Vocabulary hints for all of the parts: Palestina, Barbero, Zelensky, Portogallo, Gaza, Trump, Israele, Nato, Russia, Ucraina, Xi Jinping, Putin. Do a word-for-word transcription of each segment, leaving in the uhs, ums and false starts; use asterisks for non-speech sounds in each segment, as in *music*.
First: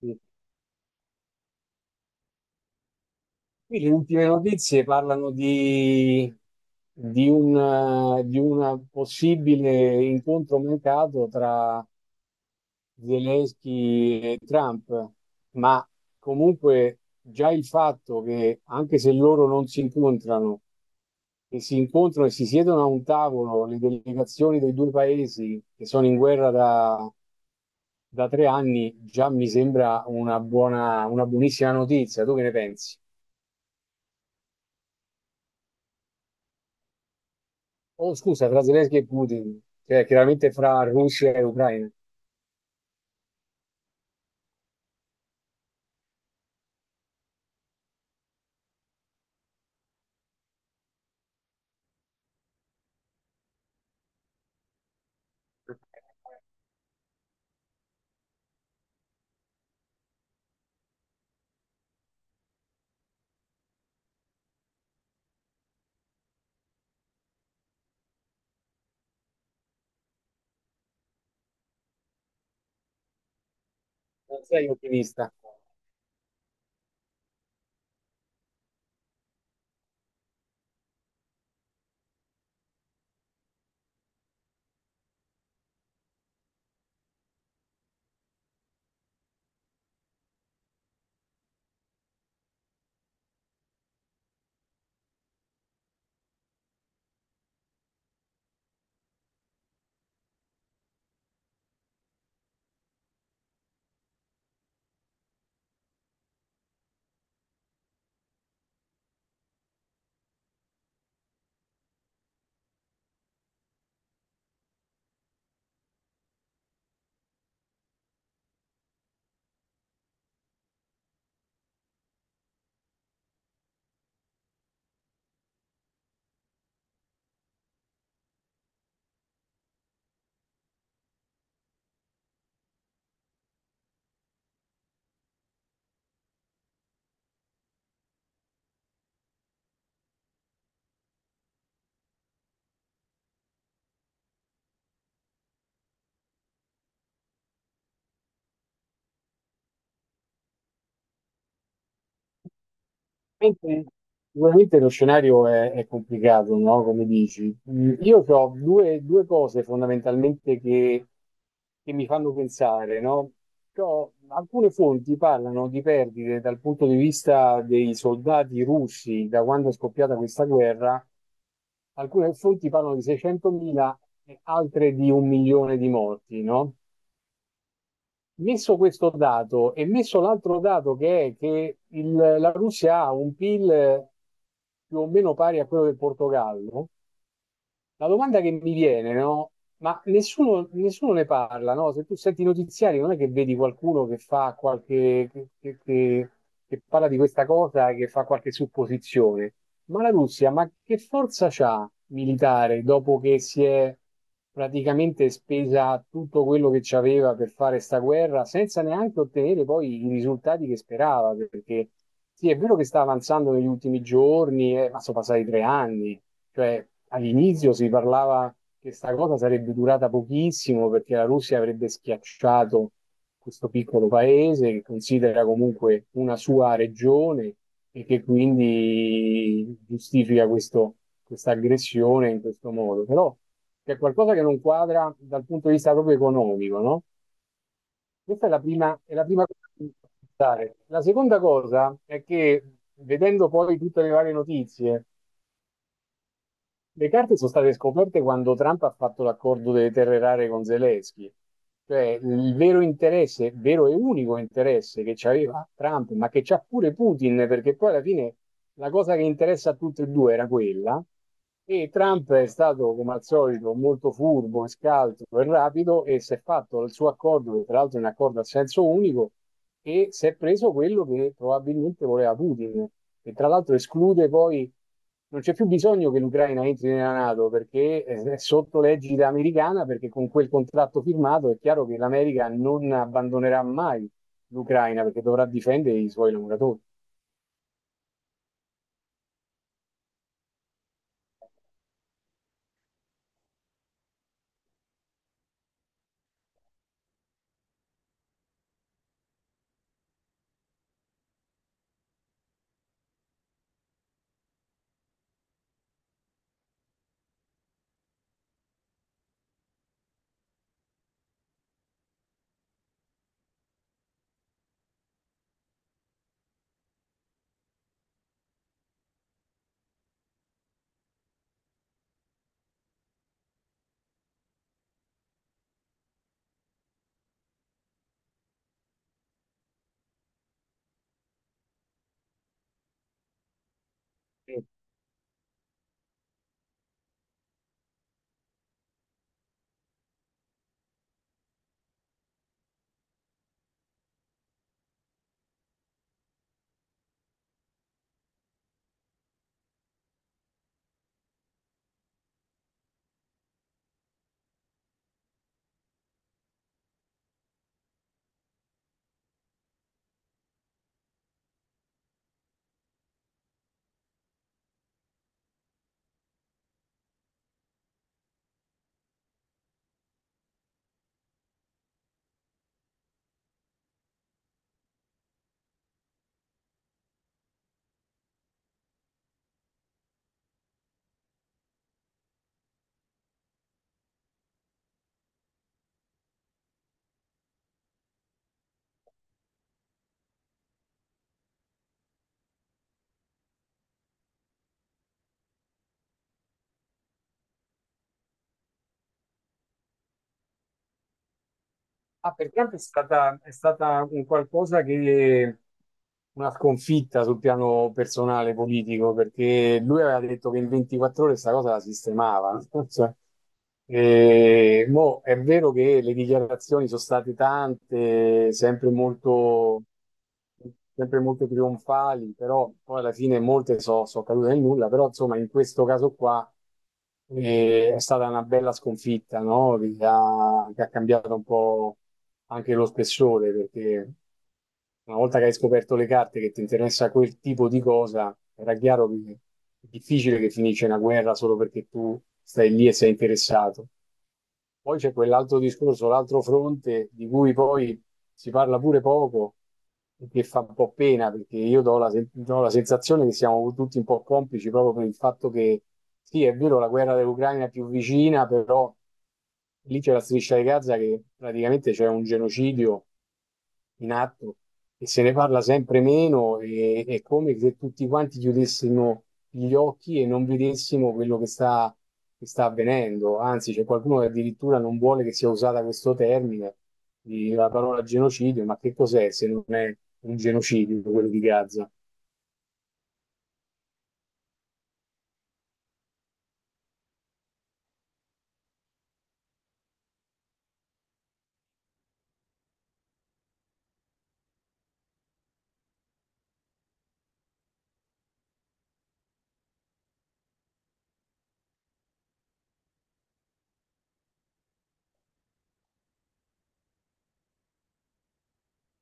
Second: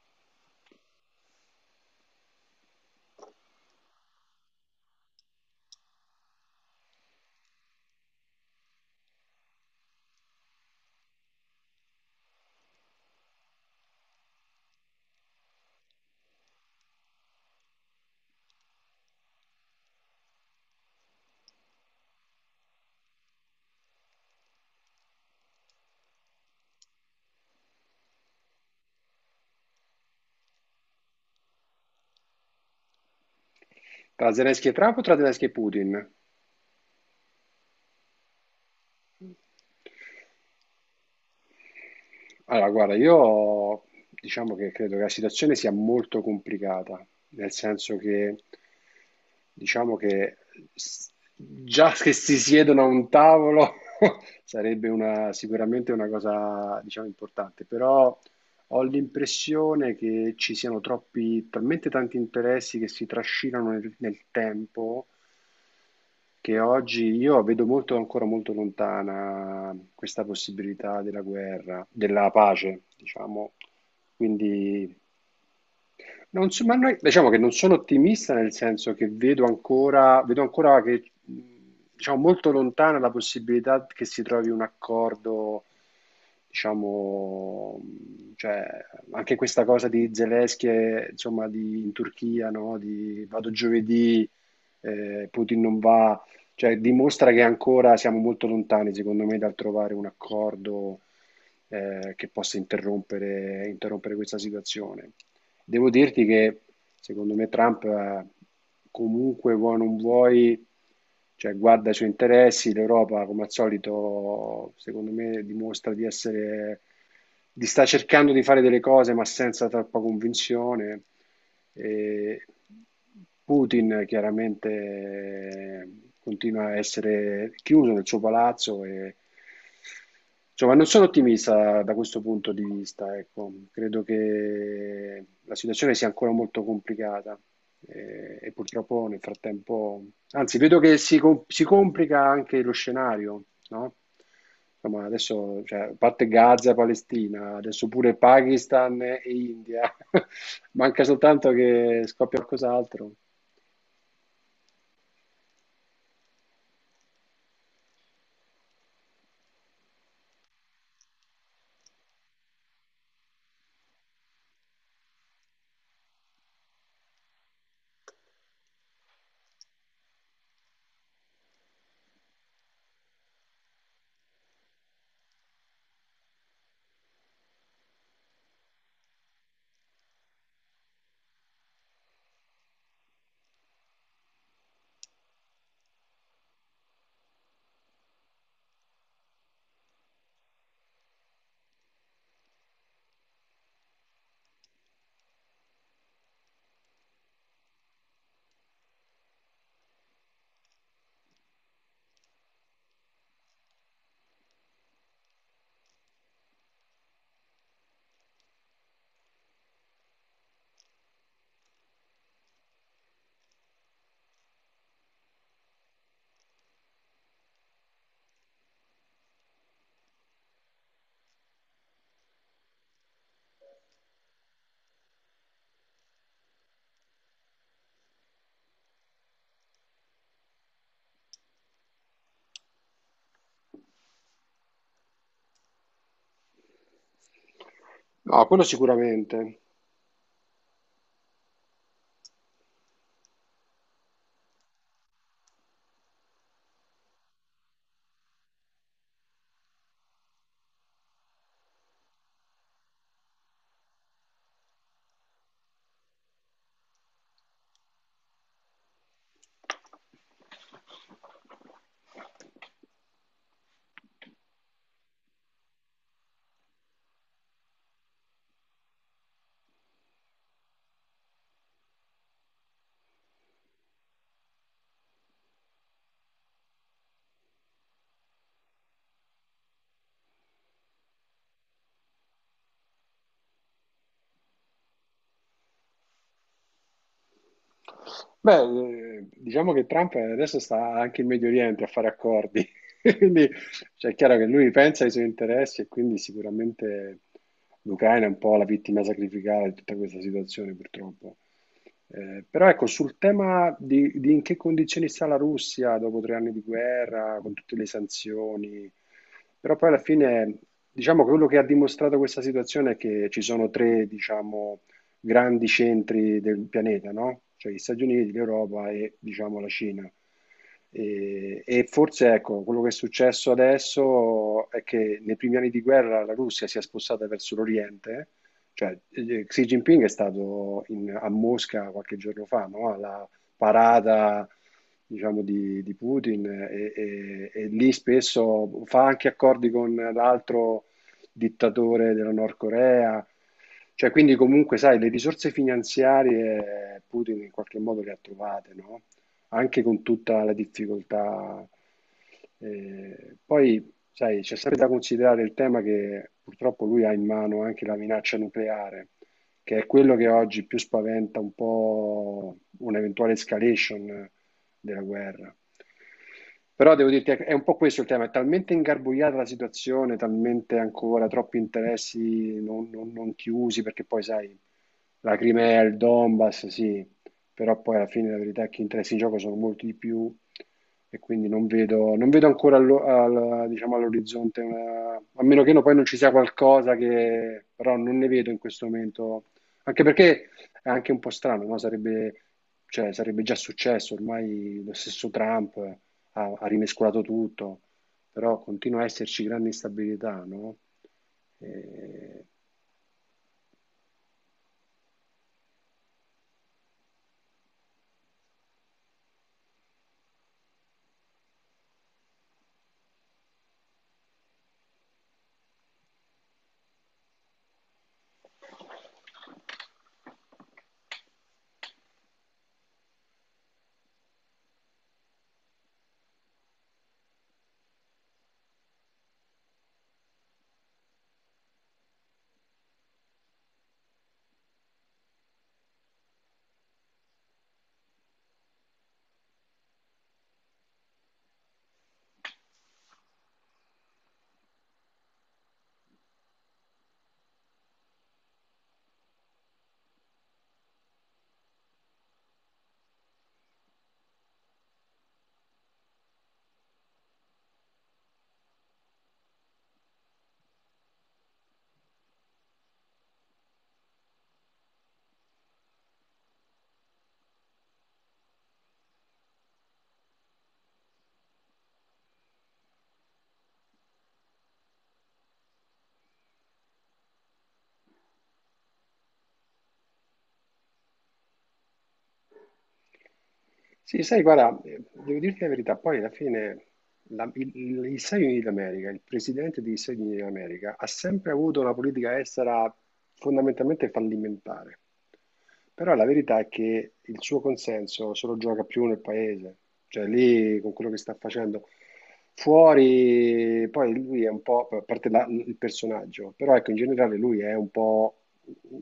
Sì. Qui le ultime notizie parlano di, di un, eh, di un possibile incontro mancato tra Zelensky e Trump, ma comunque già il fatto che, anche se loro non si incontrano, che si incontrano e si siedono a un tavolo le delegazioni dei due paesi che sono in guerra da, da tre anni, già mi sembra una buona, una buonissima notizia. Tu che ne pensi? Tra Zelensky e Trump o tra Zelensky e Putin? Oh, scusa, tra Zelensky e Putin, cioè chiaramente fra Russia e Ucraina. Allora, guarda, io diciamo che credo che la situazione sia molto complicata, nel senso che diciamo che s- già che si siedono a un tavolo *laughs* sarebbe una- sicuramente una cosa, diciamo, importante, però ho l'impressione che ci siano troppi, talmente tanti interessi che si trascinano nel, nel tempo, che oggi io vedo molto, ancora molto lontana questa possibilità della guerra, della pace, diciamo. Non sei Quindi ottimista. non so- ma noi- diciamo che non sono ottimista, nel senso che vedo ancora, vedo ancora che, mh, diciamo, molto lontana la possibilità che si trovi un accordo, diciamo, mh, cioè, anche questa cosa di Zelensky, e, insomma, di, in Turchia, no? Di vado giovedì, eh, Putin non va, cioè, dimostra che ancora siamo molto lontani, secondo me, dal trovare un accordo, eh, che possa interrompere interrompere questa situazione. Devo dirti che secondo me Trump eh, comunque vuoi o non vuoi, cioè guarda i suoi interessi, l'Europa come al solito secondo me dimostra di essere, di sta cercando di fare delle cose ma senza troppa convinzione. E Putin chiaramente eh, continua a essere chiuso nel suo palazzo e Insomma, non sono ottimista da questo punto di vista, ecco. Credo che la situazione sia ancora molto complicata eh, e, purtroppo nel frattempo, anzi, vedo che si, com- si complica anche lo scenario, no? Insomma, adesso, cioè, a parte Gaza e Palestina, adesso pure Pakistan e India, *laughs* manca soltanto che scoppia qualcos'altro. Mentre sicuramente lo scenario è, è complicato, no? Come dici. Mm, io ho due, due cose fondamentalmente che, che mi fanno pensare, no? C'ho- alcune fonti parlano di perdite dal punto di vista dei soldati russi da quando è scoppiata questa guerra, alcune fonti parlano di seicentomila e altre di un milione di morti, no? Messo questo dato e messo l'altro dato che è che il- la Russia ha un P I L più o meno pari a quello del Portogallo, la domanda che mi viene, no? Ma nessuno, nessuno ne parla, no? Se tu senti i notiziari, non è che vedi qualcuno che fa qualche, che, che- che- che parla di questa cosa, che fa qualche supposizione. Ma la Russia, ma che forza c'ha militare dopo che si è praticamente spesa tutto quello che c'aveva per fare sta guerra, senza neanche ottenere poi i risultati che sperava? Perché sì, è vero che sta avanzando negli ultimi giorni, eh, ma sono passati tre anni. Cioè, all'inizio si parlava che questa cosa sarebbe durata pochissimo perché la Russia avrebbe schiacciato questo piccolo paese che considera comunque una sua regione e che quindi giustifica questo- questa aggressione in questo modo. Però c'è qualcosa che non quadra dal punto di vista proprio economico, no? No, Questa è la quello prima, è la prima sicuramente. cosa che mi fa pensare. La seconda cosa è che, vedendo poi tutte le varie notizie, le carte sono state scoperte quando Trump ha fatto l'accordo delle terre rare con Zelensky. Cioè, il vero interesse, vero e unico interesse che c'aveva Trump, ma che c'ha pure Putin, perché poi alla fine la cosa che interessa a tutti e due era quella. E Trump è stato, come al solito, molto furbo, e scaltro e rapido e si è fatto il suo accordo, che tra l'altro è un accordo a senso unico, e si è preso quello che probabilmente voleva Putin, e tra l'altro esclude poi, non c'è più bisogno che l'Ucraina entri nella NATO perché è sotto l'egida americana, perché con quel contratto firmato è chiaro che l'America non abbandonerà mai l'Ucraina perché dovrà difendere i suoi lavoratori. Beh, eh, diciamo che Trump adesso sta anche in Medio Oriente a fare accordi, *laughs* quindi cioè, è chiaro che lui pensa ai suoi interessi e quindi sicuramente l'Ucraina è un po' la vittima sacrificale di tutta questa situazione, purtroppo. Eh, però ecco, sul tema di, di in che condizioni sta la Russia dopo tre anni di guerra, con tutte le sanzioni, però poi alla fine diciamo che quello che ha dimostrato questa situazione è che ci sono tre, diciamo, grandi centri del pianeta, no? Cioè, gli Stati Uniti, l'Europa e diciamo la Cina. E, e forse ecco, quello che è successo adesso è che nei primi anni di guerra la Russia si è spostata verso l'Oriente, cioè eh, Xi Jinping è stato in- a Mosca qualche giorno fa, no? Alla parata, diciamo, di, di Putin, eh, e, e- e lì spesso fa anche accordi con l'altro dittatore della Nord Corea. Cioè, quindi comunque, sai, le risorse finanziarie Putin in qualche modo le ha trovate, no? Anche con tutta la difficoltà. Eh, poi, sai, c'è sempre da considerare il tema che purtroppo lui ha in mano anche la minaccia nucleare, che è quello che oggi più spaventa, un po' un'eventuale escalation della guerra. Però devo dirti, è un po' questo il tema, è talmente ingarbugliata la situazione, talmente ancora troppi interessi non, non- non chiusi, perché poi sai, la Crimea, il Donbass, sì, però poi alla fine la verità è che gli interessi in gioco sono molti di più, e quindi non vedo, non vedo ancora allo- al- diciamo, all'orizzonte, una- a meno che no, poi non ci sia qualcosa, che però non ne vedo in questo momento, anche perché è anche un po' strano, no? Sarebbe cioè sarebbe già successo, ormai lo stesso Trump eh, ha, ha rimescolato tutto, però continua a esserci grande instabilità, no? Ah, Eh, per quanto è stata, è stata un qualcosa che una sconfitta sul piano personale politico, perché lui aveva detto che in ventiquattro ore questa cosa la sistemava. *laughs* Cioè, eh, mo, è vero che le dichiarazioni sono state tante, sempre molto sempre molto trionfali, però poi alla fine molte sono cadute nel nulla, però insomma in questo caso qua, eh, è stata una bella sconfitta, no? Che ha, che ha cambiato un po' anche lo spessore, perché una volta che hai scoperto le carte che ti interessa quel tipo di cosa, era chiaro che è difficile che finisce una guerra solo perché tu stai lì e sei interessato. Poi c'è quell'altro discorso, l'altro fronte di cui poi si parla pure poco e che fa un po' pena perché io do la, sen- do la sensazione che siamo tutti un po' complici proprio per il fatto che sì, è vero, la guerra dell'Ucraina è più vicina, però lì c'è la striscia di Gaza che praticamente c'è un genocidio in atto e se ne parla sempre meno e è come se tutti quanti chiudessimo gli occhi e non vedessimo quello che sta, che sta avvenendo. Anzi, c'è qualcuno che addirittura non vuole che sia usata questo termine, di- la parola genocidio, ma che cos'è se non è un genocidio quello di Gaza? sì, sai, guarda, eh, devo dirti la verità, poi alla fine la- il- il- gli Stati Uniti d'America, il presidente degli Stati Uniti d'America, ha sempre avuto una politica estera fondamentalmente fallimentare. Però la verità è che il suo consenso se lo gioca più nel paese, cioè lì con quello che sta facendo. Fuori, poi lui è un po', a parte la- il personaggio, però ecco, in generale lui è un po'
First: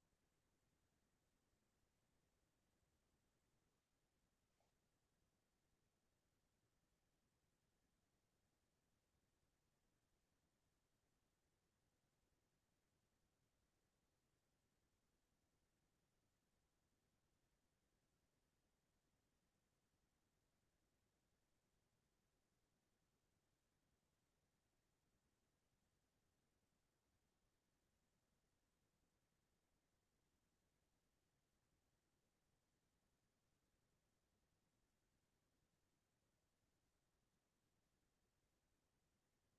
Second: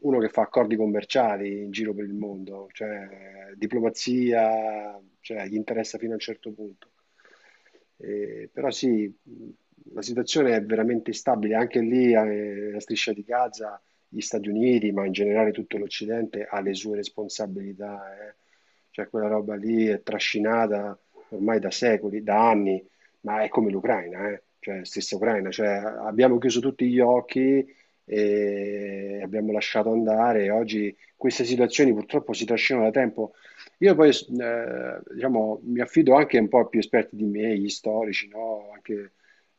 uno che fa accordi commerciali in giro per il mondo, cioè diplomazia, cioè, gli interessa fino a un certo punto. Eh, però sì, la situazione è veramente instabile, anche lì eh, la striscia di Gaza, gli Stati Uniti, ma in generale tutto l'Occidente, ha le sue responsabilità. eh. Cioè, quella roba lì è trascinata ormai da secoli, da anni, ma è come l'Ucraina, eh. Cioè, stessa Ucraina, cioè abbiamo chiuso tutti gli occhi e abbiamo lasciato andare. Oggi queste situazioni purtroppo si trascinano da tempo. Io poi, eh, diciamo, mi affido anche un po' a più esperti di me, gli storici, no? Anche,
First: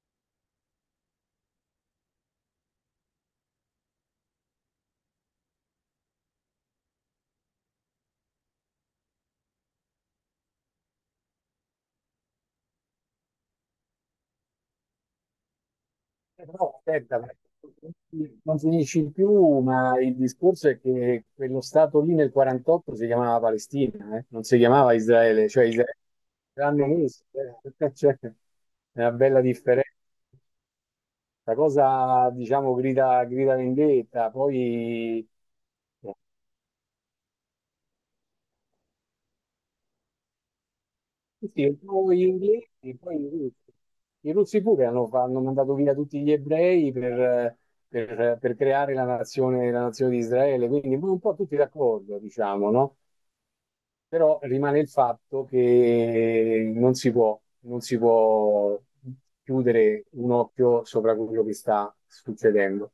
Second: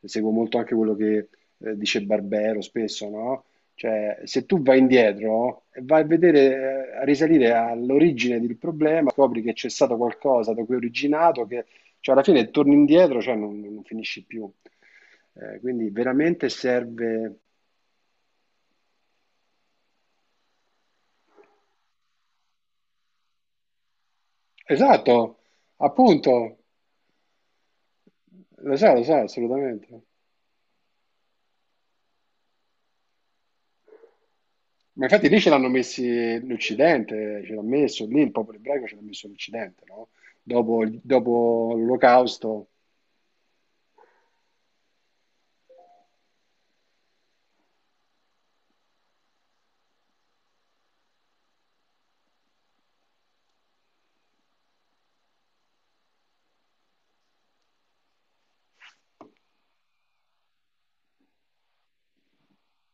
seguo molto anche quello che eh, dice Barbero spesso, no? Cioè, se tu vai indietro e vai a vedere, eh, a risalire all'origine del problema, scopri che c'è stato qualcosa da cui è originato, che cioè, alla fine torni indietro, cioè non, non finisci più. Eh, quindi Eh, veramente Però aspetta, serve. perché non finisci più, ma il discorso è che quello stato lì nel quarantotto si chiamava Palestina, eh, non si chiamava Esatto, Israele, cioè Israele appunto, l'hanno messo, eh, *laughs* cioè, lo so, è lo una so, bella differenza. assolutamente. La cosa, diciamo, grida, grida vendetta, Ma poi infatti lì ce l'hanno messi l'Occidente, ce l'ha messo lì, il popolo ebraico ce l'ha messo l'Occidente, no? Dopo, sì, sì, dopo un po' gli l'Olocausto inglesi, poi i russi. I russi pure hanno, hanno mandato via tutti gli ebrei per, per- per creare la nazione, la nazione di Israele, quindi un po' tutti d'accordo, diciamo, no? Però rimane il fatto che non si può, non si può chiudere un occhio sopra quello che sta succedendo.